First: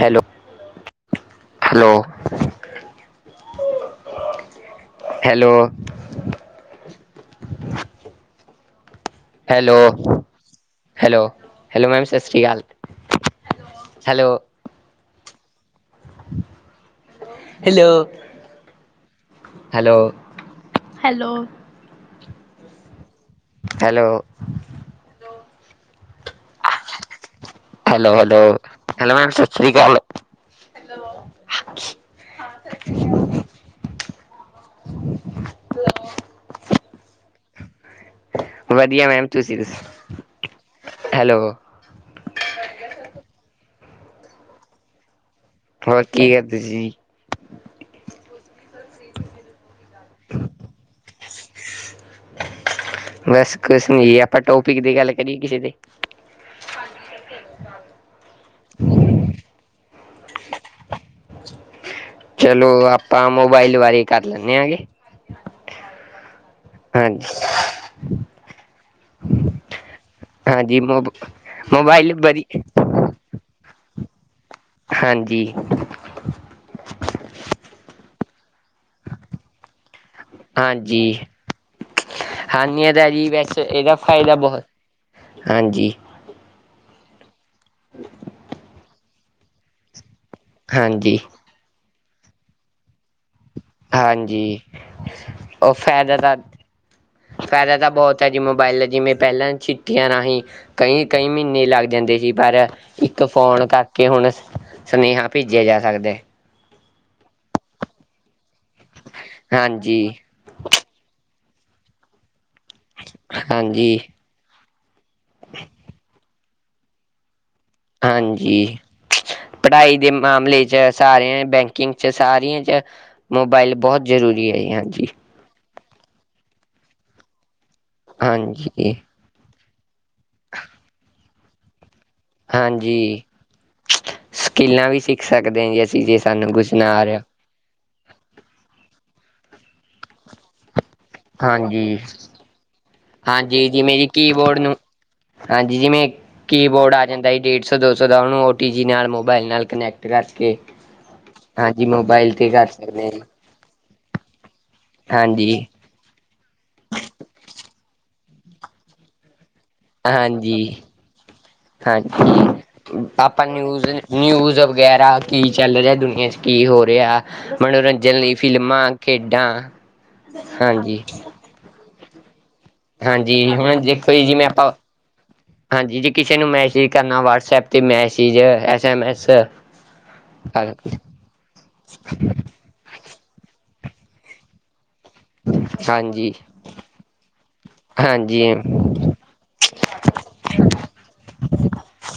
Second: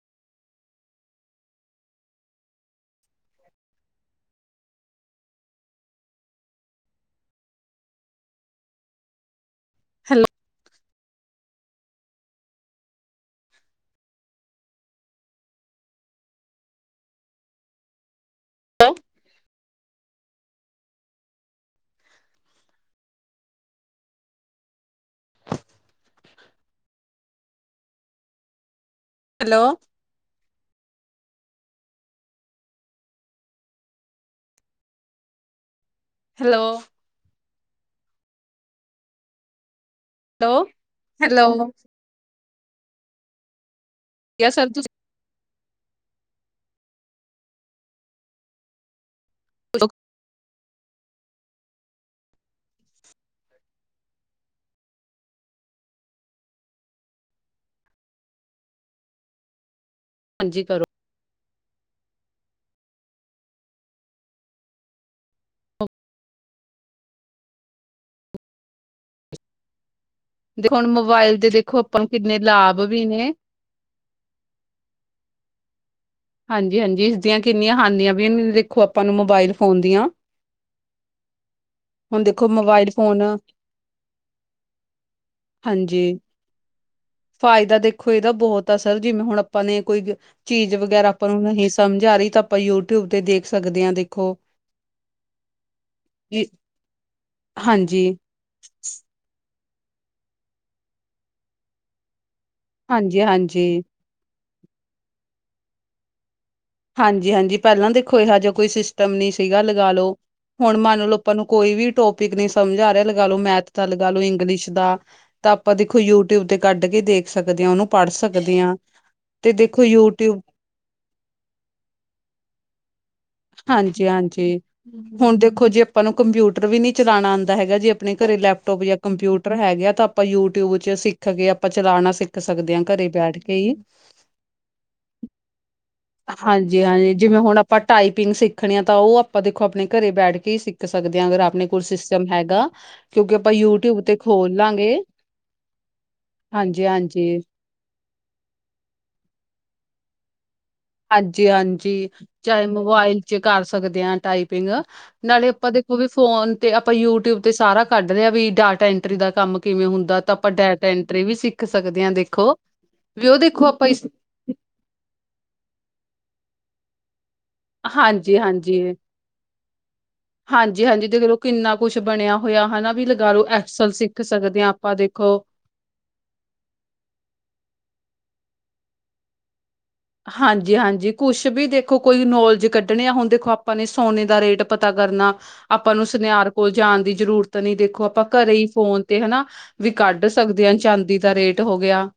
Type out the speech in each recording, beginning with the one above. Hello, hello hello hello hello, hello, hello ma'am ਇਸ ਸੀ਼ ਅਕਾਲ। Hello hello hello, hello. Hello hello, hello, hello ma'am ਸਤ ਸ਼੍ਰੀ ਅਕਾਲ। ਹੈਲੋ ਵਧੀਆ ਮੈਮ, ਤੁਸੀ ਦਸੋ। ਹੈਲੋ, ਹੈਲੋ ਯਸ ਸਰ ਤੁਸੀ ਹੋਰ ਕੀ ਕਰਦੇ ਸੀ ਜੀ। [inaudible] ਬਸ ਕੁਛ ਨੀ ਜੀ ਆਪਾਂ ਟੋਪਿਕ ਦੀ ਗੱਲ ਕਰੀਏ ਕਿਸੇ ਤੇ। [inaudible] ਹਾਂਜੀ ਕਰੋ। ਚਲੋ ਆਪਾਂ ਮੋਬਾਈਲ ਬਾਰੇ ਕਰ ਲੈਨੇ ਆ ਗੇ। ਹਾਂਜੀ। ਦੇਖੋ ਹਾਂਜੀ ਹੁਣ ਮੋ ਮੋਬਾਇਲ ਦੇ ਦੇਖੋ ਆਪਾਂ ਨੂੰ ਮੋਬਾਈਲ ਕਿੰਨੇ ਬਰੀ ਲਾਭ ਵੀ ਨੇ। ਹਾਂਜੀ। ਹਾਂਜੀ, ਹਾਂਜੀ ਇਸ ਦੀਆਂ ਕਿੰਨੀਆਂ ਹਾਨੀਆਂ ਵੀ ਦੇਖੋ ਆਪਾਂ ਨੂੰ ਮੋਬਾਇਲ ਫੋਨ ਦੀਆਂ। ਹਾਂਜੀ। ਹੁਣ ਦੇਖੋ ਮੋਬਾਇਲ ਹਾਂਨੀਆ ਤਾਂ ਫੋਨ ਜੀ ਬਸ ਏਦਾ ਫਾਇਦਾ ਬੋਤ ਹਾਂਜੀ। ਫਾਇਦਾ ਦੇਖੋ ਏਦਾ ਬੋਹਤ ਆ ਸਰ ਜਿਵੇਂ ਹੁਣ ਆਪਾਂ ਨੇ ਕੋਈ ਚੀਜ਼ ਵਗੈਰਾ ਹਾਂਜੀ। ਆਪਾਂ ਨਹੀਂ ਸਮਝ ਆ ਰੀ ਤਾਂ ਆਪਾਂ ਯੂਟਿਊਬ ਤੇ ਦੇਖ ਸਕਦੇ ਹਾਂ ਦੇਖੋ। ਹਾਂਜੀ, ਓ ਫੈਦਾ ਤਾਂ ਹਾਂਜੀ, ਫਾਇਦਾ ਤਾਂ ਬਹੁਤ ਆ ਹਾਂਜੀ, ਜੀ ਮੋਬਾਇਲ ਦਾ, ਜਿਵੇਂ ਪੈਲਾਂ ਚਿੱਠੀਆਂ ਰਾਹੀਂ ਕਈ ਕਈ ਮੀਨੇ ਲੱਗ ਜਾਂਦੇ ਸੀ, ਪਰ ਇੱਕ ਫੋਨ ਹਾਂਜੀ। ਕਰ ਕਿ ਹੁਣ ਸੁਨੇਹਾ ਭੇਜਿਆ ਜਾ ਸਕਦਾ। ਹਾਂਜੀ ਹਾਂਜੀ ਪੈਲਾਂ ਦੇਖੋ ਇਹਾ ਜਿਆ ਸਿਸਟਮ ਨਈ ਸੀਗਾ ਲਗਾ ਹਾਂਜੀ ਲੋ। ਹੁਣ ਮੰਨ ਆਪਾਂ ਨੂੰ ਕੋਈ ਵੀ ਟੋਪਿਕ ਨੀ ਸਮਝ ਆ ਰਿਆ, ਲਗਾ ਲੋ ਮੈਥ ਹਾਂਜੀ ਦਾ ਲੋ, ਇੰਗਲਿਸ਼ ਦਾ। ਤਾਂ ਆਪਾਂ ਦੇਖੋ ਯੂਟਿਊਬ ਤੇ ਕੱਢ ਕੇ ਦੇਖ ਸਕਦੇ ਆਂ ਓਨੂੰ। ਹਾਂਜੀ ਪੜ੍ਹਾਈ ਦੇ ਯੂਟਿਊਬ ਮਾਮਲੇ 'ਚ ਸਾਰਿਆਂ ਬੈਂਕਿੰਗ 'ਚ ਸਾਰੀਆਂ 'ਚ ਮੋਬਾਇਲ ਬੋਤ ਜ਼ਰੂਰੀ ਹਾਂਜੀ-ਹਾਂਜੀ ਐ ਜੀ ਹਾਂਜੀ। ਹੁਣ ਦੇਖੋ ਜੇ ਆਪਾਂ ਨੂੰ ਕੰਪਿਊਟਰ ਵੀ ਨੀ ਚਲਾਣਾ ਆਂਦਾ ਹੈਗਾ, ਜੇ ਆਪਣੇ ਘਰੇ ਹਾਂਜੀ ਲੈਪਟੋਪ ਹਾਂਜੀ ਜਾਂ ਕੰਪਿਊਟਰ ਹੈਗੇ ਆ ਤਾਂ ਆਪਾਂ ਯੂਟਿਊਬ ਚ ਸਿੱਖ ਕੇ ਆਪਾਂ ਚਲਾਣਾ ਸਿੱਖ ਸਕਦੇ ਹਾਂ ਘਰੇ ਹਾਂਜੀ ਬੈਠ ਕੇ ਈ ਸਕਿੱਲਾਂ ਵੀ ਸਿੱਖ ਸਕਦੇ ਆਂ ਜੀ ਅਸੀਂ ਜੇ ਸਾਨੂੰ ਕੁੱਛ ਨਾ ਆ ਹਾਂਜੀ-ਹਾਂਜੀ ਰਿਆ। ਜਿਵੇਂ ਹੁਣ ਆਪਾਂ ਟਾਈਪਿੰਗ ਸਿੱਖਣੀ ਆ ਤਾਂ ਓ ਆਪਾਂ ਦੇਖੋ ਆਪਣੇ ਘਰੇ ਬੈਠ ਕੇ ਈ ਸਿੱਖ ਸਕਦੇ ਹਾਂ ਅਗਰ ਆਪਣੇ ਕੋਲ ਹਾਂਜੀ ਸਿਸਟਮ ਹੈਗਾ। ਕਿਉਂਕਿ ਆਪਾਂ ਹਾਂਜੀ ਜਿਵੇਂ ਯੂਟਿਊਬ ਜੀ ਤੇ ਖੋਲ ਕੀਬੋਰਡ ਨੂੰ, ਲਾਂਗੇ ਹਾਂਜੀ ਜਿਵੇਂ ਕੀਬੋਰਡ ਆ ਹਾਂਜੀ-ਹਾਂਜੀ, ਜਾਂਦਾ ਸੀ ਡੇਟ ਡੇੇਢ ਸੌ, ਦੋ ਸੋ ਦਾ ਓਨੂੰ ਓ ਟੀ ਜੀ ਨਾਲ ਮੋਬਾਇਲ ਨਾਲ ਕਨੈਕਟ ਕਰਕੇ। ਹਾਂਜੀ ਹਾਂਜੀ ਮੋਬਾਇਲ ਤੇ ਚਾਏ ਕਰ ਸਕਦੇ ਹਾਂ ਮੋਬਾਈਲ 'ਚ ਕਰ ਸਕਦੇ ਆਂ ਟਾਈਪਿੰਗ। ਨਾਲੇ ਹਾਂਜੀ ਆਪਾਂ ਦੇ ਓ ਵੀ ਫੋਨ ਤੇ ਆਪਾਂ ਯੂਟਿਊਬ ਤੇ ਸਾਰਾ ਕੱਢ ਲਿਆ ਵੀ ਡਾਟਾ ਐਂਟਰੀ ਦਾ ਕੰਮ। ਕਿਵੇਂ ਹੁੰਦਾ ਤਾਂ ਆਪਾਂ ਹਾਂਜੀ ਡੈਟ ਐਂਟਰੀ ਵੀ ਸਿੱਖ ਸਕਦੇ ਆਂ ਦੇਖੋ। ਹਾਂਜੀ ਵੀ ਉਹ ਆਪਾਂ ਦੇਖੋ ਨਿਊਜ਼ ਇਸ ਨਿਊਜ ਵਗੈਰਾ ਕੀ ਚੱਲ ਰਿਆ ਦੁਨੀਆਂ 'ਚ, ਕੀ ਹੋ ਰਿਆ। ਮਨੋਰੰਜਨ ਲਈ ਹਾਂਜੀ-ਹਾਂਜੀ। ਫਿਲਮਾਂ, ਖੇਡਾਂ ਹਾਂਜੀ। ਹਾਂਜੀ-ਹਾਂਜੀ ਦੇਖਲੋ ਕਿੰਨਾ ਕੁਛ ਬਣਿਆ ਹੋਇਆ ਹਨਾ ਵੀ ਲਗਾ ਹਾਂਜੀ ਲੋ ਹੁਣ ਐਕਸਲ ਦੇਖੋ ਸਿੱਖ ਜੀ ਜਿਵੇਂ ਸਕਦੇ ਆਂ ਆਪਾਂ ਦੇਖੋ। ਹਾਂਜੀ ਜੇ ਕਿਸੇ ਨੂੰ ਮੈਸੇਜ ਕਰਨਾ ਵਟਸਐਪ ਤੇ ਮੈਸਜ, ਐਸਮ ਐਸ। ਹਾਂਜੀ, ਹਾਂਜੀ ਕੁਛ ਵੀ ਦੇਖੋ ਕੋਈ ਨੌਲੇਜ ਕੱ ਢਣੇ ਆ ਹੁਣ ਦੇਖੋ ਆਪਾ ਨੇ ਸੋਨੇ ਦਾ ਰੇਟ ਪਤਾ ਕਰਨਾ। ਆਪਾ ਨੂੰ ਹਾਂਜੀ ਸਨਿਆਰ ਕੋਲ ਜਾਣ ਦੀ ਜਰੂਤ ਨੀਂ ਦੇਖੋ ਆਪ ਹਾਂਜੀ ਘਰੇ ਈ ਫੋਨ ਤੇ ਹਨਾ ਵੀ ਕੱਢ ਸਕਦੇ ਆਂ ਚਾਂਦੀ ਦਾ ਰੇਟ ਹੋ ਗਿਆ।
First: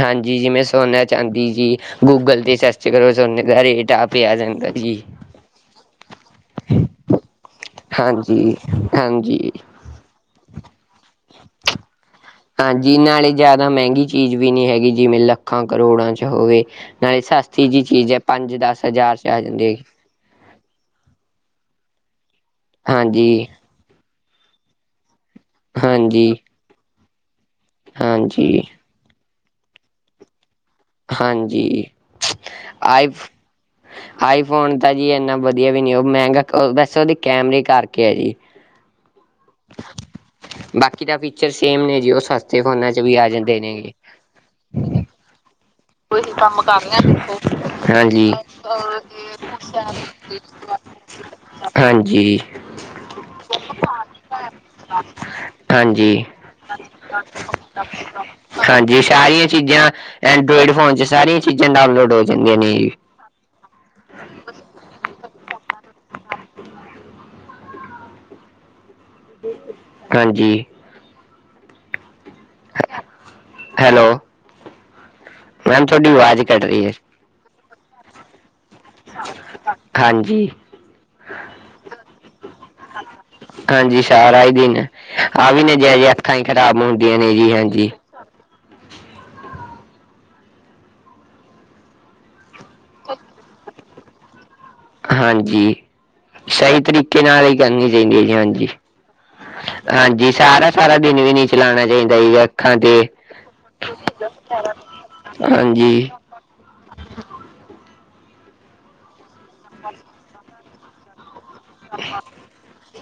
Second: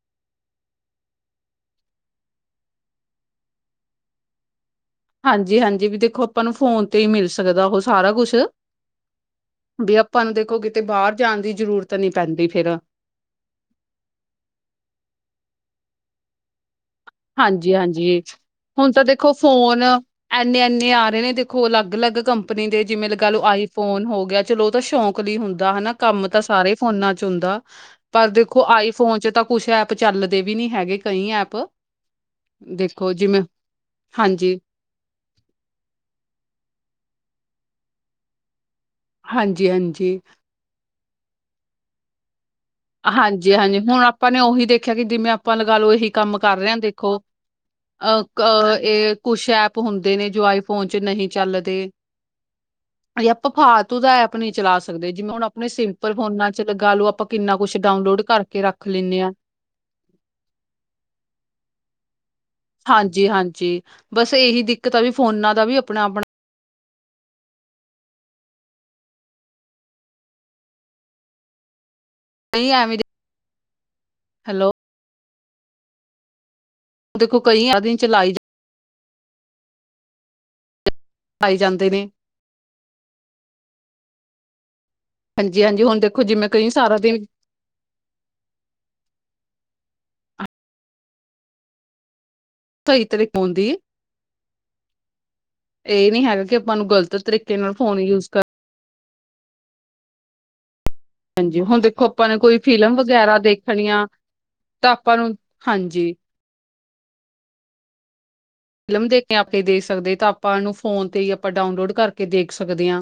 ਹਾਂਜੀ ਜਿਮੇਂ ਸੋਨਾ- ਚਾਂਦੀ ਜੀ। ਗੂਗਲ ਤੇ ਸਰਚ ਕਰੋ ਸੋਨੇ ਦਾ ਰੇਟ ਆਪ ਈ ਆ ਜਾਂਦਾ ਜੀ। ਹਾਂਜੀ-ਹਾਂਜੀ ਵੀ ਦੇਖੋ ਆਪਾ ਨੂੰ ਫੋਨ ਤੇ ਈ ਮਿਲ ਸਕਦਾ ਓਹੋ ਸਾਰਾ ਕੁਸ਼। ਹਾਂਜੀ ਹਾਂਜੀ ਵੀ ਆਪਾਂ ਨੂੰ ਦੇਖੋ ਕਿਤੇ ਬਾਰ ਜਾਣ ਦੀ ਜ਼ਰੂਰਤ ਤ ਨੀਂ ਪੈਂਦੀ। ਫੇਰ ਆਂਜੀ ਨਾਲੇ ਜ਼ਾਦਾ ਮੈਂਗੀ ਚੀਜ਼ ਵੀ ਨੀ ਹੈਗੀ ਜਿਵੇਂ ਲੱਖਾਂ-ਕਰੋੜਾਂ 'ਚ ਹੋਵੇ। ਨਾਏ ਸਸਤੀ ਜੀ ਚੀਜ਼ ਐ ਹਾਂਜੀ-ਹਾਂਜੀ ਪੰਜ-ਦਸ ਹੁਣ ਤਾਂ ਹਜ਼ਾਰ 'ਚ ਦੇਖੋ ਆ ਜਾਂਦੀ ਐਗੀ। ਫੋਨ ਐਨੇ-ਐਨੇ ਆ ਰੇ ਨੇ ਦੇਖੋ ਅਲੱਗ-ਅਲੱਗ ਕੰਪਨੀ ਦੇ ਜਿਵੇਂ ਲਗਾਲੋ ਹਾਂਜੀ ਆਈ ਫੋਨ ਹੋ ਗਿਆ ਚਲੋ ਓਤਾ ਸ਼ੌਕ ਲੀ ਹੁੰਦਾ ਹੈਨਾ ਕੰਮ ਹਾਂਜੀ ਤਾ ਸਾਰੇ ਫੋਨਾਂ 'ਚ ਹੁਂਦਾ। ਪਰ ਦੇਖੋ ਹਾਂਜੀ ਆਈ ਫੋਨ 'ਚ ਤਾ ਕੁਛ ਐਪ ਚੱਲਦੇ ਵੀ ਨੀਂ ਹੈਗੇ। ਕਈ ਐਪ ਹਾਂਜੀ, ਆਈ ਦੇਖੋ ਫ, ਜਿਵੇਂ ਆਈ ਹਾਂਜੀ, ਫੋਨ ਤਾ ਜੀ ਐਨਾ ਵਧੀਆ ਵੀ ਨੀ ਉਅ ਮੈਂਗਾ ਕਅ ਵੈਸ ਓਦੇ ਕੈਮਰੇ ਕਾਰਕੇ ਐ ਜੀ। ਹਾਂਜੀ-ਹਾਜੀ। ਬਾਕੀ ਤਾ ਫੀਚਰ ਸੇਮ ਨੇ ਜੀ, ਓ ਸਸਤੇ ਫੋਨਾਂ 'ਚ ਵੀ ਆ ਜਾਂਦੇ ਨੇਗੇ। ਆਪਾ ਨੇ ਓਹੀ ਦੇਖਿਆ ਕਿ ਜਿਵੇਂ ਆਪ ਆਪਾਂ ਲਗਾ ਲੋ ਏਹੀ ਕੰਮ ਕਰ ਰੇਆਂ ਦੇਖੋ, ਅ ਹਾਂਜੀ ਕਅ ਏ ਕੁਛ ਐਪ ਹੁੰਦੇ ਨੇ ਜੋ ਆਈ ਫੋਨ 'ਚ ਨਹੀਂ ਚੱਲਦੇ। ਹਾਂਜੀ। ਏ ਆਪਾ ਫਾਅਤੂ ਦਾ ਐਪ ਨੀਂ ਚਲਾ ਸਕਦੇ ਜਿਵੇਂ ਹੁਣ ਆਪਣੇ ਸਿੰਪਲ ਹਾਂਜੀ, ਫੋਨਾਂ 'ਚ ਲਗਾਲੋ ਆਪਾਂ ਕਿੰਨਾ ਕੁਛ ਡਾਊਨਲੋਡ ਕਰਕੇ ਰੱਖ ਹਾਂਜੀ ਲੇਨੇਂ ਆ। ਸਾਰੀਆਂ ਚੀਜ਼ਾਂ ਐਂਡਰੋਇਡ ਫੋਨ 'ਚ ਸਾਰੀਆਂ ਚੀਜ਼ਾਂ ਡਾਊਨਲੋਡ ਹੋ ਜਂਦੀਆਂ ਨੇ। ਹਂਜੀ-ਹਾਂਜੀ, ਬਸ ਏਹੀ ਦਿੱਕਤ ਆ ਵੀ ਫੋਨਾਂ ਦਾ ਵੀ ਅਪਣਾ-ਅਪਣਾ ਹਾਂਜੀ। ਨਈਂ ਐਂਵੇ ਦੀ ਹੈਲੌ। ਹੈਲੋ। ਮੈਮ ਥੋਡੀ ਅਵਾਜ਼ ਕਟ ਰੀ ਏ। ਦੇਖੋ ਕਈਆਂ ਦੀ ਚਲਾਈ ਜਾ ਹਾਂਜੀ। ਆਈ ਜਾਂਦੇ ਨੇ। ਹਾਂਜੀ ਸਾਰਾ ਈ ਦਿਨ ਆਹ ਵੀ ਹਾਂਜੀ ਹਾਂਜੀ ਹੁਣ ਨਜੈਰ ਦੇਖੋ ਅੱਖਾਂ ਈ ਜਿਵੇਂ ਕਈ ਖਰਾਬ ਸਾਰਾ ਹੁੰਦੀਆਂ ਦਿਨ ਨੇ ਜੀ ਹਾਂਜੀ। ਥਈ ਤਰੇ ਪੋਂਓਦੀ। ਹਾਂਜੀ, ਇਹ ਨੀ ਹੈਗਾ ਕਿ ਆਪਾਂ ਸ਼ਈ ਨੂੰ ਗ਼ਲਤ ਤਰੀਕੇ ਨਾਲ ਈ ਕਰਨੀ ਫੋਨ ਚਾਈਂਦੀ ਐ ਯੂਜ ਜੀ, ਕਰ ਹਾਂਜੀ। ਹਾਂਜੀ ਸਾਰਾ ਸਾਰਾ ਦਿਨ ਵੀ ਨੀ ਹਾਂਜੀ ਹੁਣ ਚਲਾਣਾ ਦੇਖੋ ਚਾਈਦਾ ਆਪਾਂ ਨੇ ਜੀ ਕੋਈ ਅੱਖਾਂ ਫਿਲਮ ਤੇ, ਵਗੈਰਾ ਦੇਖਣੀ ਆ ਤਾਂ ਆਪਾਂ ਨੂੰ ਹਾਂਜੀ। ਫਿਲਮ ਦੇਖ ਕੇ ਆਪੇਂ ਦੇ ਸਗਦੇ ਤਾ ਆਪਾ ਅਨੂੰ ਫੋਨ ਤੇ ਈ ਆਪਾ ਡਾਊਨਲੋਡ ਕਰਕੇ ਦੇਖ ਸਕਦੇ ਆਂ।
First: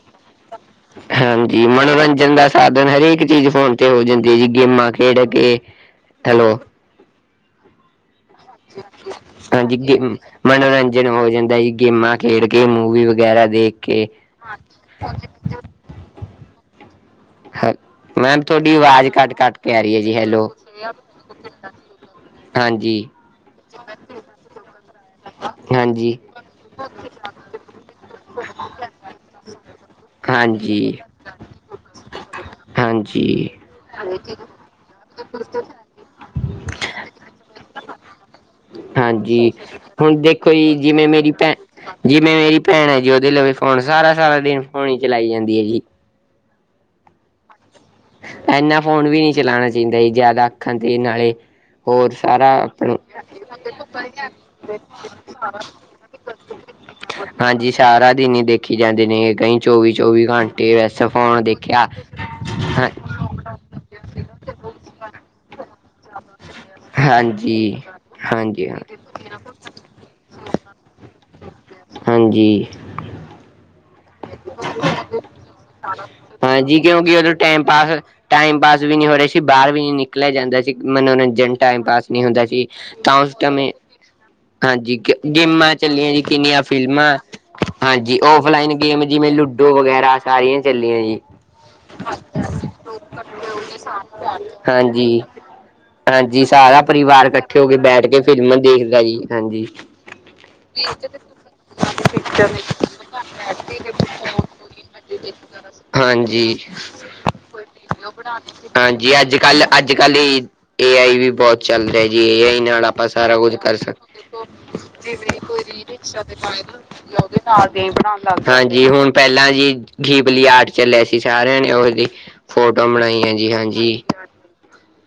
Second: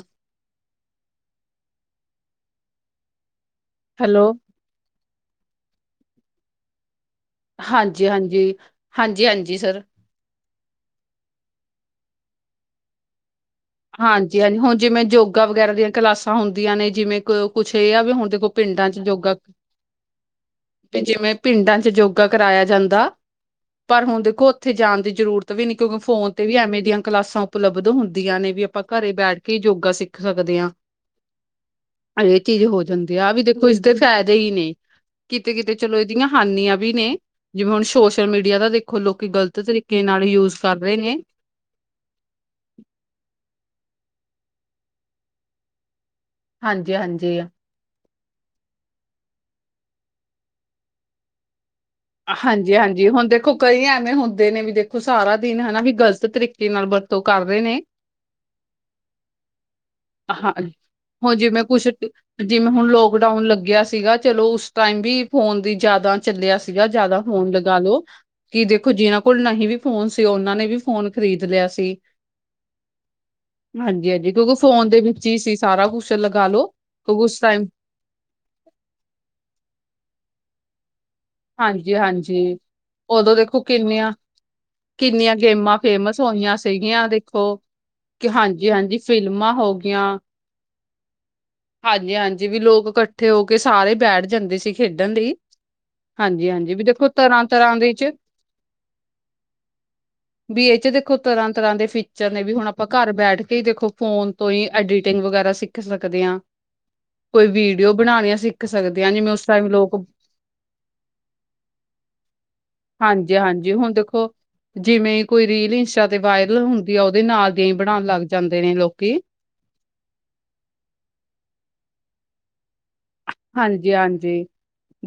ਹਾਂਜੀ ਮਨੋਰੰਜਨ ਦਾ ਸਾਦਨ ਹਰੇਕ ਚੀਜ਼ ਫੋਨ ਤੇ ਹੋ ਹੈਲੋ ਜੇਂਦੀ ਅ ਜੀ ਗੇਮਾਂ ਖੇਡ ਕੇ ਹੈਲੋ। ਹਾਂਜੀ-ਹਾਂਜੀ। ਹਾਂਜੀ ਕਿਹ ਮਨੋਰੰਜਨ ਹੋ ਜਾਂਦੈ ਜੀ ਗੇਮਾਂ ਖੇਡ ਕੇ ਮੂਵੀ ਵਗੈਰਾ ਦੇਖ ਕੇ ਹਾਂਜੀ-ਹਾਂਜ ਹੁਣ ਜਿਮੇਂ ਜੋਗਾ ਵਗੈਰਾ ਦੀਆ ਕਲਾਸਾਂ ਹੁੰਦੀਆਂ ਨੇ ਜਿਮੇਂ ਕ ਹ ਕੁਛ ਇ ਆ ਵੀ ਹੁਣ ਮੈਮ ਦੇਖੋ ਤੁਹਾਡੀ ਪਿੰਡਾਂ 'ਚ ਆਵਾਜ਼ ਕੱਟ ਜੋਗਾ, ਕੱਟ ਕੇ ਆ ਰਹੀ ਹੈ ਜੀ ਹੈਲੋ ਪਿ ਜਿਵੇਂ ਪਿੰਡਾਂ 'ਚ ਜੋਗਾ ਕਰਾਆ ਹਾਂਜੀ ਜਾਂਦਾ। ਪਰ ਹੁਣ ਦੇਖੋ ਓਥੇ ਜਾਣ ਦੀ ਜ਼ਰੂਰਤ ਵੀ ਨੀ ਕਿਉਂਕਿ ਹਾਂਜੀ ਫੋਨ ਤੇ ਵੀ ਐਵੇਂ ਦੀਆਂ ਕਲਾਸਾਂ ਉਪਲਬਧ ਹੋਂਦੀਆਂ ਨੇ। ਵੀ ਆਪਾਂ ਘਰੇ ਬੈਠ ਕੇ ਯੋਗਾ ਸਿੱਖ ਸਕਦੇ ਆਂ ਹਾਂਜੀ ਏ ਚੀਜ਼ ਹੋ ਜਾਂਦੀ ਹਾਂਜੀ ਆਹ ਵੀ ਦੇਖੋ ਇਸਦੇ ਫਾਇਦੇ ਈ ਨੇ, ਕਿਤੇ -ਕਿਤੇ ਚਲੋ ਏਦੀਆਂ ਹਾਨੀਆਂ ਵੀ ਨੇ, ਜਿਵੇਂ ਹੁਣ ਸੋਸ਼ਲ ਮੀਡੀਆ ਦਾ ਦੇਖੋ ਲੋਕੀ ਹਾਂਜੀ ਗ਼ਲਤ ਤਰੀਕੇ ਹੁਣ ਨਾਲ ਦੇਖੋ ਯੂਜ ਜੀ ਕਰ ਰਹੇ ਜਿਵੇਂ ਨੇ ਮੇਰੀ ਭੈਣ ਜਿਵੇਂ ਮੇਰੀ ਭੈਣ ਐ ਜੀ ਓਦੇ ਲ ਫੋਨ ਸਾਰਾ -ਸਾਰਾ ਦਿਨ ਫੋਨ ਹੀ ਚਲਾਈ ਜਾਂਦੀ ਐ ਜੀ। ਹਾਂਜੀ - ਹਾਂਜੀ। ਏਨਾ ਫੋਨ ਵੀ ਨਈ ਚਲਾਣਾ ਚਾਈਦਾ ਜੀ ਜ਼ਾਦਾ ਅੱਖਾਂ ਤੇ ਨਾਲੇ ਹੋਰ ਸਾਰਾ ਆਪਣਾ- ਹਾਂਜੀ-ਹਾਂਜੀ ਹੁਣ ਦੇਖੋ ਕਈ ਐਵੇਂ ਹੁੰਦੇ ਨੇ ਵੀ ਦੇਖੋ ਸਾਰਾ ਦਿਨ ਹਨਾ ਵੀ ਗ਼ਲਤ ਤਰੀਕੇ ਨਾਲ ਵਰਤੋਂ [unintelligible] ਕਰ ਰਹੇ ਹਾਂਜੀ ਨੇ ਸਾਰਾ ਦਿਨ ਈ ਦੇਖੀ ਜਾਂਦੇ ਨੇ ਕਈ ਚੌਵੀ -ਚੌਵੀ ਹਾਂ ਘੰਟੇ ਤੇ ਬਸ ਫੋਨ ਦੇਖੇਆ, ਅ ਡਾਊਨ ਲੱਗੇਆ ਸੀਗਾ ਚਲੋ ਉਸ ਟਾਈਮ ਵੀ ਫੋਨ ਦੀ ਜ਼ਾਦਾ ਚੱਲੇਆ ਸ ਜਾ ਜਾਦਾ ਫੋਨ ਲਗਾ ਹਾਂਜੀ ਲੋੋ ਕਿ ਹਾਂਜੀ ਹਾਂ ਦੇਖੋ ਜਿਨਾਂ ਕੋਲ ਨਹੀਂ ਵੀ ਫੋਨ ਸੀ ਓਨਾਂ ਨੇ ਵੀ ਫੋਨ ਖ਼ਰੀਦ ਲੇਆ ਸੀ। ਹਾਂਜੀ। ਹਾਂਜੀ -ਹਾਂਜੀ ਕਿਉਂਕਿ ਫੋਨ ਦੇ ਵਿੱਚ ਈ ਸੀ ਸਾਰਾ ਕੁਛ ਲਗਾਲੋ, ਹਾਂਜੀ ਕਿਉਂਕਿ ਉਦੋਂ ਉਸ ਟਾਈਮ ਪਾਸ ਟਾਈਮ ਪਾਸ ਵੀ ਨਈ ਹੋ ਰੇਆ ਸੀ ਬਾਰ ਵੀ ਨੀ ਨਿਕਲੇਆ ਜਾਂਦਾ ਸੀ ਮਨੋਰੰਜਨ ਟਾਈਮ ਪਾਸ ਨਈ ਹੁੰਦਾ ਹਾਂਜੀ-ਹਾਂਜੀ ਸੀ ਤਾਂ ਉਸ ਉਦੋਂ ਦੇਖੋ ਸਮੇਂ ਕਿੰਨੀਆਂ ਹਾਂਜੀ ਗੇ ਕਿੰਨੀਆਂ ਗੇਮਾਂ ਚੱਲੀਆਂ ਫੇਮਸ ਜੀ, ਹੋਈਆਂ ਕਿੰਨੀਆਂ ਸੀਗੀਆਂ ਫਿਲਮਾਂ, ਦੇਖੋ ਹਾਂਜੀ ਕਿ ਔਫਲਾਈਨ ਹਾਂਜੀ-ਹਾਂਜੀ ਗੇਮ ਜਿਵੇਂ, ਫਿਲਮਾਂ ਹੋ ਲੁੱਡੋ ਵਗੈਰਾ ਸਾਰੀਆਂ ਚੱਲੀਆਂ ਜੀ। ਹਾਂਜੀ- ਹਾਂਜੀ ਵੀ ਲੋਕ ਕੱਠੇ ਹੋ ਕੇ ਸਾਰੇ ਬੈਠ ਜਾਂਦੇ ਸੀ ਖੇਡਣ ਹਾਂਜੀ ਲਈ ਹਾਂਜੀ ਹਾਂਜੀ-ਹਾਂਜੀ ਸਾਰਾ ਵੀ ਦੇਖੋ ਪਰਿਵਾਰ ਇਕੱਠੇ ਹੋ ਕੇ ਤਰ੍ਹਾਂ-ਤਰ੍ਹਾਂ ਦੇ ਬੈਠ ਚ ਕੇ ਫਿਲਮ ਦੇਖਦਾ ਜੀ ਹਾਂਜੀ। ਬੀ ਏਚ ਦੇਖੋ ਤਰ੍ਹਾ- ਤਰ੍ਹਾਂ ਦੇ ਫੀਚਰ ਨੇ ਵੀ ਹੁਣ ਆਪਾਂ ਘਰ ਬੈਠ ਕੇ ਤੇ ਦੇਖੋ ਫੋਨ ਤੋਂ ਈ ਐਡੀਟਿੰਗ ਵਗੈਰਾ ਸਿੱਖ ਸਕਦੇ ਆ। ਹਾਂਜੀ। ਕੋਈ ਵੀਡਿਓ ਬਨਾਣੀਆਂ ਸਿੱਖ ਸਕਦੇ ਹਾਂਜੀ ਆਂ ਜਿਵੇਂ ਅੱਜ ਉਸ ਕੱਲ ਟਾਈਮ ਲੋ ਅੱਜ- ਕੱਲ ਏ ਏ, ਆਈ ਵੀ ਬੋਤ ਚੱਲ ਰੇਆ ਜੀ ਏ, ਆਈ ਨਾਲ ਆਪਾਂ ਸਾਰਾ ਕੁਝ ਹਾਂਜੀ-ਹਾਂਜੀ ਕਰ ਹੁਣ ਸਕਦੇ। ਦੇਖੋ ਜਿਵੇਂ ਹੀ ਜਿਵੇ ਕੋਈ ਰੀਲ ਵਿੱਚ ਇੰਸਟਾ ਤੇ ਸ਼ਬਦ ਵਾਇਰਲ ਆਏ ਨਾ ਹੁੰਦੀ ਆ ਯਾ ਉਹਦੇ ਓਦੇ ਦੀਆਂ ਹੀ ਨਾਲ ਏ, ਆਈ ਬਣਾਣ ਬਣਾਉਣ ਲੱਗ ਜਾਂਦੇ ਨੇ ਹਾਂਜੀ ਹੁਣ ਲੋਕੀ। ਪੈ ਪੇਲਾਂ ਜੀ ਗੀਪਲੀ ਆਰਟ ਚੱਲੇਆ ਸੀ ਸਾਰਿਆਂ ਨੇ ਓਦੀ ਫੋਟੋ ਬਣਾਈਆਂ ਸੀ। ਹਾਂਜੀ -ਹਾਂਜੀ, ਹਾਂਜੀ-ਹਾਂਜੀ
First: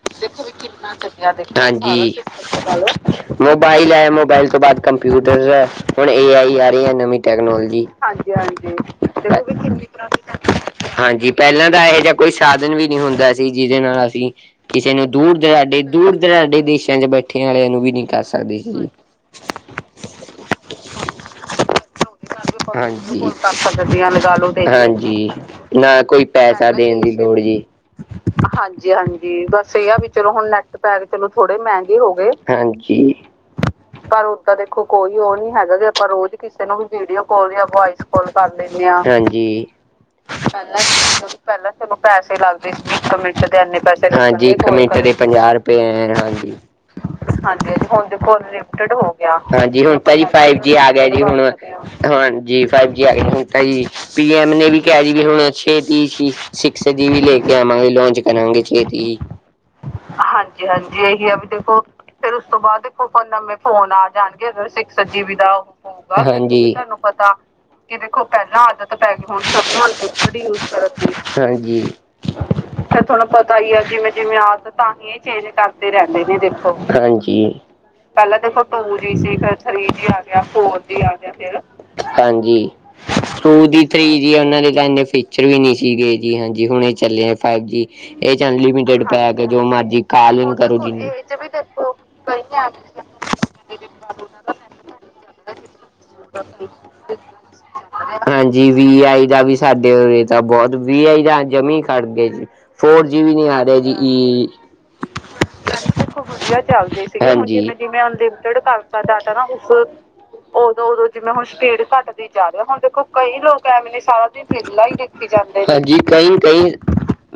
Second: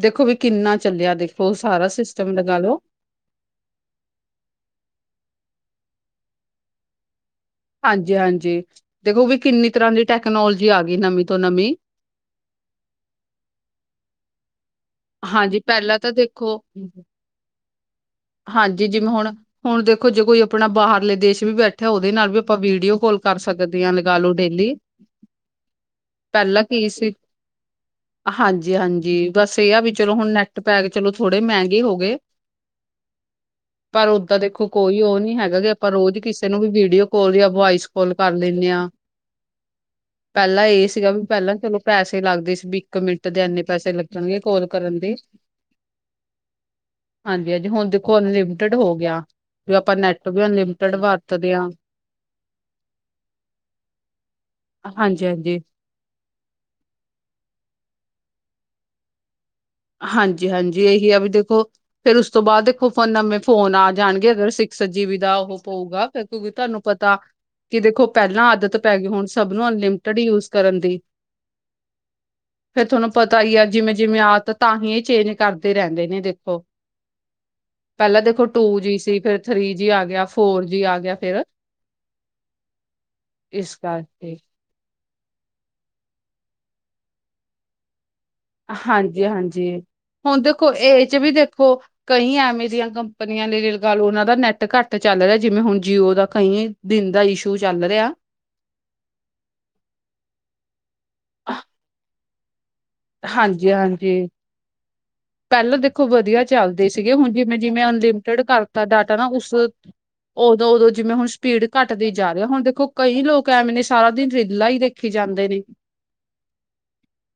ਦੇਖੋ ਵੀ ਕਿੰਨਾ ਚੱਲਿਆ ਦੇਖੋ ਸਾਰਾ ਸਿਸਟਮ ਲਗਾ ਲੋ। [unintelligible] ਮੋਬਾਇਲ ਆਏ, ਮੋਬਾਈਲ ਤੋਂ ਬਾਅਦ ਕੰਪਿਊਟਰ, ਹੁਣ ਏ ਆਈ ਆ ਰਈ ਐ ਨਵੀਂ ਟੈਕਨੋਲੋਜੀ। ਹਾਂਜੀ-ਹਾਂਜੀ ਦੇਖੋ ਵੀ ਕਿੰਨੀ ਹਾਂਜੀ ਤਰ੍ਹਾਂ ਦੀ ਟੈਕਨੋਲੋਜੀ ਆ ਗਈ - ਨਵੀਂ ਹਾਂਜੀ ਤੋਂ ਪੇਲਾਂ ਨਵੀਂ। ਤਾਂ ਐਹੋ ਜੇਆ ਕੋਈ ਸਾਧਨ ਵੀ ਨਹੀਂ ਹੁੰਦਾ ਸੀ ਜਿਦੇ ਨਾਲ ਅਸੀਂ ਕਿਸੇ ਨੂੰ ਦੂਰ- ਹਾਂਜੀ ਪਹਿਲਾਂ ਤਾਂ ਦੁਰਾਡੇ-ਦੂਰ ਦੇਖੋ -ਦਰਾਡੇ ਦੇਸ਼ਾ ਚ ਬੈਠੇ ਇਕੱਠੇਆਂ ਵਾਲੇਆਂ ਨੂੰ ਵੀ ਨਈ ਕਰ ਸਕ ਹਾਂਜੀ ਜਿਵੇਂ ਹੁਣ, ਹੁਣ ਦੇਖੋ ਜੇ ਕੋਈ ਆਪਣਾ ਬਾਹਰਲੇ ਦੇਸ਼ ਵੀ ਬੈਠੇ ਹਾਂਜੀ ਹਾਂ ਲਗਾ ਲੋ ਡੇਲੀ -ਹਾਂਜੀ ਨਾ ਕੋਈ ਪਹਿਲਾਂ ਪੈਸਾ ਕੀ ਦੇਣ ਦੀ ਸੀ ਲੋੜ ਜੀ। ਹਾਂਜੀ- ਹਾਂਜੀ ਬਸ ਏ ਆ ਵੀ ਚਲੋ ਹੁਣ ਨੈੱਟ ਪੈਕ ਚਲੋ ਥੋੜੇ ਮੇਂਗੇ ਹੋ ਗਏ। ਹਾਂਜੀ, ਪਰ ਓਦਾ ਦੇਖੋ ਕੋਈ ਓ ਨੀ ਹੈਗਾ ਜੇ ਆਪਾਂ ਰੋਜ਼ ਕਿਸੇ ਨੂੰ ਵੀ ਵੀਡੀਓ ਕੋਲ ਜਾ ਵੋਏਸ ਕੋਲ ਕਰ ਲੇਂਨੇ ਆ ਹਾਂਜੀ। ਪਹਿਲਾਂ ਇਹ ਸੀਗਾ ਵੀ ਪਹਿਲਾਂ ਚਲੋ ਪੇਲਾਂ-ਪੇਲਾਂ-ਪੇਲਾ-ਪੇਲਾ ਪੈਸੇ ਲੱਗਦੇ ਵੀ ਸੀ ਇੱਕ ਮਿੰਟ ਦੇ ਇੰਨੇ ਏਨੇ ਪੈਸੇ ਲੱਗਣੇ ਲੱਗਣਗੇ ਹਾਜੀ। ਕਾਲ ਇੱਕ ਮਿੰਟ ਕਰਨ ਦੇ ਪੰਜਾਹ ਰੁਪਏ ਐ ਹਾਂਜੀ। ਹਾਂਜੀ ਹਾਂਜੀ ਹਾਂਜੀ-ਹਾਂਜੀ ਹੁਣ ਦੇਖੋ ਅਨਲਿਮਟਿਡ ਅਨਲੀਮਟਡ ਹੋ ਗਿਆ ਗੇਆ, ਵੀ ਹਾਂਜੀ ਆਪਾਂ ਹੁਣ ਫਈ ਨੈਟ ਵੀ ਫਾਈਵ ਜੀ ਆ ਅਨਲਿਮਟਿਡ ਗੇਆ ਜੀ ਹੁਣ ਵਰਤਦੇ ਹਾਂ ਹਾ ਹਾਂਜੀ ਫਾਇਵ ਜੀ ਆ ਗਏ ਹੁਣ ਤਾਂ ਜੀ, ਪੀ ਐਮ ਨੇ ਵੀ ਕੇਆ ਜੀ ਵੀ ਹਾਂਜੀ ਹੁਣ ਛੇ ਹਾਂਜੀ ਛੇਤੀ ਹੀ, ਸਿਕਸ ਜੀ ਵੀ ਲੈ ਕੇ ਆਵਾਂਗੇ, ਲਾਂਚ ਕਰਾਂਗੇ ਛੇਤੀ। ਹਾਂਜੀ -ਹਾਂਜੀ ਏਹੀ ਆ ਵੀ ਦੇਖੋ, ਫੇਰ ਉਸ ਤੋਂ ਬਾਅਦ ਦੇਖੋ ਨਵੇਂ ਫੋਨ ਆ ਜਾਣਗੇ ਅਗਰ ਸਿਕਸ ਜੀ-ਬੀ ਦਾ ਹੋਊਗਾ ਤੁਆਨੂੰ ਪਤਾ ਕਿ ਦੇਖੋ ਪਹਿਲਾਂ ਆਦਤ ਪੈ ਗਈ ਹੁਣ [unintelligible] ਪਪਰ ਯੂਜ ਕਰਨ ਦੀ ਫਿਰ ਤੁਹਾਨੂੰ ਪਤਾ ਹੀ ਆ ਜਿਵੇਂ ਜਿਵੇਂ ਆਦਤ ਭਾਵੇਂ ਇਹ ਚੇਂਜ ਕਰਦੇ ਰਹਿੰਦੇ ਨੇ ਦੇਖੋ। ਹਾਂਜੀ ਪਹਿਲਾਂ ਦੇਖੋ ਟੂ ਜੀ ਸੀ। ਫਿਰ ਥਰੀ ਜੀ ਆ ਗਿਆ ਫੋਰ ਜੀ ਆ ਗਿਆ ਫਿਰ ਹਾਂਜੀ। ਟੂ ਇਸ ਜੀ ਥ੍ਰੀ ਜੀ ਕਰਕੇ ਉਹਨਾ ਦੇ ਤਾਂ ਇਨੇ ਫੀ ਚਰ ਵੀ ਨਹੀਂ ਸੀਗੇ ਜੀ ਹਾਂਜੀ ਹੁਣੇ ਚੱਲੇ ਫਾਈਵ ਜੀ। ਇਹ ਚ ਅਨਲਿਮਟਿਡ ਪੈਕ ਜੋ ਹਾਂਜੀ-ਹਾਂਜੀ ਮਰਜੀ ਹੁਣ ਕਾਲ ਦੇਖੋ ਕਰੋ ਜ ਇਹ ਚ ਵੀ ਦੇਖੋ ਕਈ ਐਵੇਂ ਦੀਆਂ ਕੰਪਨੀਆਂ ਦੇ ਲਗਾ ਲਓ। ਉਹਨਾਂ ਦਾ ਨੈੱਟ ਘੱਟ ਚੱਲ ਰਿਹਾ ਜਿਵੇਂ ਹੁਣ ਜੀਓ ਦਾ ਕਈ ਦਿਨ ਦਾ ਇਸ਼ੂ ਚੱਲ ਰਿਹਾ। ਹਾਂਜੀ ਵੀ ਆਈ ਦਾ ਵੀ ਸਾਡੇ ਤਾਂ ਬਹੁਤ ਵੀ ਆਈ ਦਾ ਜਮੀ ਖੜ ਗਏ ਜੀ। ਫੋਰ ਜੀ ਵੀ ਨਹੀਂ ਆ ਰਿਹਾ ਜੀ ਹਾਂਜੀ-ਹਾਂਜੀ ਈ ਪਹਿਲਾਂ ਦੇਖੋ ਵਧੀਆ ਚੱਲਦੇ ਸੀਗੇ। ਹੁਣ ਜਿਵੇਂ ਹਾਂਜੀ। ਜਿਵੇਂ ਅਨਲਿਮਟਿਡ ਕਰਤਾ ਡਾਟਾ ਨਾ ਉਸ ਉਦੋਂ ਉਦੋਂ ਜਿਵੇਂ ਜਿਵੇਂ ਹੁਣ ਸਪੀਡ ਘੱਟਦੀ ਜਾ ਰਹੀ ਆ ਹੈ। ਹੁਣ ਦੇਖੋ ਕਈ ਲੋਕ ਐਵੇਂ ਨੇ ਸਾਰਾ ਦੀ ਵੇਹਲਾ ਹੀ ਦੇਖੀ ਜਾਂਦੇ ਨੇ। ਕਈ -ਕਈ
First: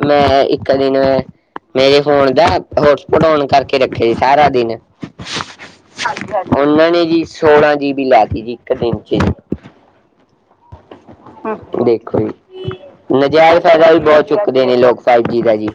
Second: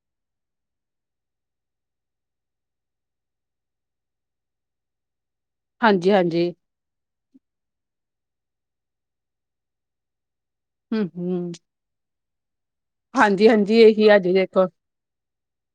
ਮੈਂ ਇੱਕ ਦਿਨ ਮੈਂ ਮੇਰੇ ਫੋਨ ਦਾ ਹੋਟਸਪੋਟ ਓਂਨ ਕਰਕੇ ਰੱਖੇ ਸੀ। ਸਾਰਾ ਦਿਨ ਹਾਂਜੀ-ਹਾਂਜੀ ਉਹਨਾਂ ਨੇ ਜੀ ਸੋਲਾਂ ਜੀਬੀ ਲਾ ਤੀ ਜੀ ਇੱਕ ਦਿਨ ਚ ਹੂੰ-ਹੂੰ ਦੇਖੋ ਜੀ ਨਜਾਇਜ਼ ਹਾਂਜੀ-ਹਾਂਜੀ ਫਾਇਦਾ ਵੀ ਇਹੀ ਬਹੁਤ ਅੱਜ ਚੁੱਕਦੇ ਦੇਖੋ ਨੇ ਲੋਕ ਫਾਈਵ ਜੀ ਦਾ ਜੀ।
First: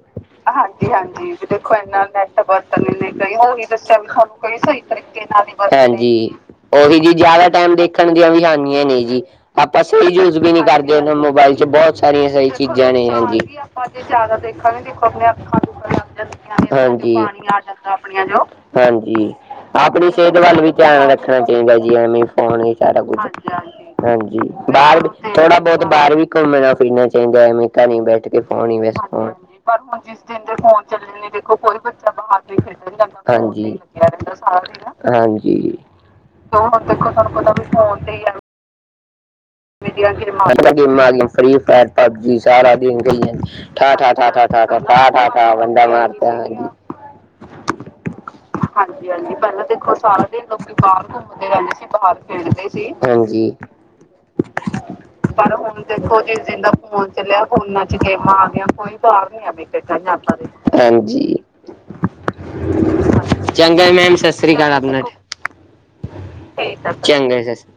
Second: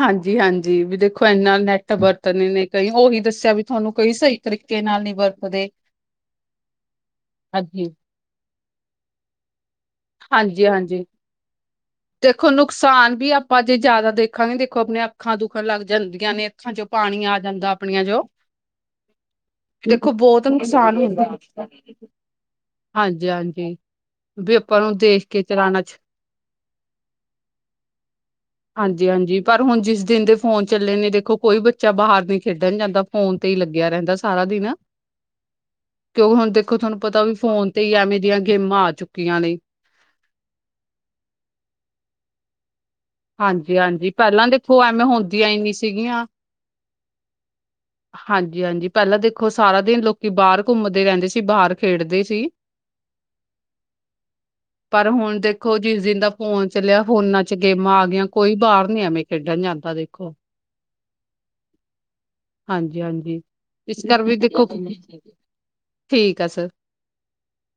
ਹਾਂਜੀ-ਹਾਂਜੀ ਹਾਂਜੀ ਵੀ ਦੇਖੋ -ਹਾਂਜੀ ਤੇ ਇੰਨਾ ਦੇਖੋ ਨੈੱਟ ਇਨਾ ਨੈਟ ਵਰਤਣੇ ਨੇ ਕਈ ਵਰਤਨਗੇ ਉਹੀ ਤਾਂ ਨਹੀਂ ਦੱਸਿਆ ਹੋ ਵੀ ਗਈ ਤੁਹਾਨੂੰ ਸਿਮ ਖ਼ਤਮ। ਕਈ ਸਹੀ ਨੀ ਤਰੀਕੇ ਨਾਲ ਨਹੀਂ ਵਰਤਦੇ ਹਨ ਜੀ। ਉਹੀ ਜਿਆਦਾ ਟਾਈਮ ਹਾਂਜੀ ਦੇਖਣ ਦੀਆਂ ਵੀ ਹਾਂਜੀ। ਨਹੀਂ ਨਹੀਂ ਜੀ। ਆਪਾਂ ਸਹੀ ਯੂਜ ਵੀ ਨੀ ਕਰਦੇ। ਹਾਂਜੀ-ਹਾਂਜੀ ਉਹ ਮੋਬਾਇਲ ਚ ਬਹੁਤ ਸਾਰੀਆਂ ਸਹੀ ਦੇਖੋ ਚੀਜ਼ਾਂ ਨੇ ਨੁਕਸਾਨ ਵੀ ਹਾਂਜੀ। ਆਪਾਂ ਜੇ ਅਜ ਜ਼ਿਆਦਾ ਜਿਆਦਾ ਦੇਖਾਂਗੇ ਦੇਖਣਗੇ ਦੇਖੋ ਆਪਣੀਆਂ ਅੱਖਾਂ ਦੁਖਣ ਲੱਗ ਨੇ ਜਾਂਦੀਆਂ ਅੱਖਾਂ ਚੋਂ ਪਾਣੀ ਆ ਜਾਂਦਾ ਜੋ ਆਪਣੀਆਂ ਚ ਹਾਂਜੀ ਆਪਣੀ ਦੇਖੋ ਸਿਹਤ ਬਹੁਤ ਵੱਲ ਵੀ ਨੁਕਸਾਨ ਧਿਆਨ ਹੁੰਦਾ। ਰੱਖਣਾ ਚਾਹੀਦਾ ਜੀ ਐਵੇ ਫੋਨ ਨੀ ਸਾਰਾ ਕੁਛ [unintelligible] ਬਾਹਰ ਕੇ ਥੋੜਾ ਚਲਾਣਾ ਬਹੁਤ ਚ ਬਾਹਰ ਵੀ ਘੁੰਮਣਾ ਫਿਰਨਾ ਚਾਹੀਦਾ। ਐਵੇਂ ਘਰ ਬੈਠ ਕੇ ਫੋਨ ਹੀ ਬਸ ਫੋਨ ਪਰ ਹੁਣ ਜਿਸ ਦਿਨ ਦੇ ਫੋਨ ਚੱਲੇ ਨੇ ਦੇਖੋ ਕੋਈ ਬੱਚਾ ਬਾਹਰ ਨਹੀਂ ਖੇਡਣ ਜਾਂਦਾ ਫੋਨ ਤੇ ਲੱਗਿਆ ਰਹਿੰਦਾ ਸਾਰਾ ਦਿਨ ਹਾਂਜੀ। ਤੇ ਉਹ ਹੁਣ ਦੇਖੋ ਤੁਹਾਨੂੰ ਪਤਾ ਵੀ ਫੋਨ ਤੇ ਹੀ ਐਵੇਂ ਦੀਆਂ ਗੇਮਾਂ ਆ ਚੁੱਕੀਆਂ ਨੇ ਕਿੰਨੀਆਂ ਗੇਮਾਂ ਆ ਗਈਆ [unintelligible] ਫ੍ਰੀ ਫਾਇਰ ਪਬਜੀ ਸਾਰਾ ਦਿਨ ਗਈ ਠਾ- ਹਾਂਜੀ-ਹਾਂਜੀ ਠਾ -ਠਾ ਪਹਿਲਾਂ -ਠਾ- ਠਾ- ਦੇਖੋ ਠਾ ਐਵੇਂ ਠਾ- ਠਾ ਹੁੰਦੀਆਂ ਹੀ ਨੀ ਬੰਦਾ ਸੀਗੀਆਂ। ਮਾਰਦਾ ਹਾਂ। [inaudible] ਹਾਂਜੀ ਹਾਂਜੀ ਪਹਿਲਾਂ ਦੇਖੋ ਸਾਰਾ ਦਿਨ ਲੋਕੀ ਬਾਹਰ ਘੁੰਮਦੇ ਰਹਿੰਦੇ ਸੀ ਬਾਹਰ ਖੇਡਦੇ ਸੀ। ਤੇ ਹਾਂਜੀ। ਪਰ ਹੁਣ ਦੇਖੋ ਜਿਸ ਦਿਨ ਦਾ ਫੋਨ ਚੱਲਿਆ। ਹੁਣ ਹਾਂਜੀ ਗੇਮਾਂ ਆ ਗਈਆਂ ਕੋਈ ਬਾਹਰ ਨੀ ਆ ਵੀ ਖੇਡਣ ਜਾਂਦਾ। ਹਾਂਜੀ ਹਾਂਜੀ-ਹਾਂਜੀ ਚੰਗਾ ਇਸ ਮੈਮ ਕਰ ਸਤਿ ਵੀ ਸ੍ਰੀ ਦੇਖੋ ਅਕਾਲ ਆਪ ਠੀਕ ਆ। ਸਰ ਸਬ ਚੰਗਾ ਸਤਿ ਸ਼੍ਰੀ ਅਕਾਲ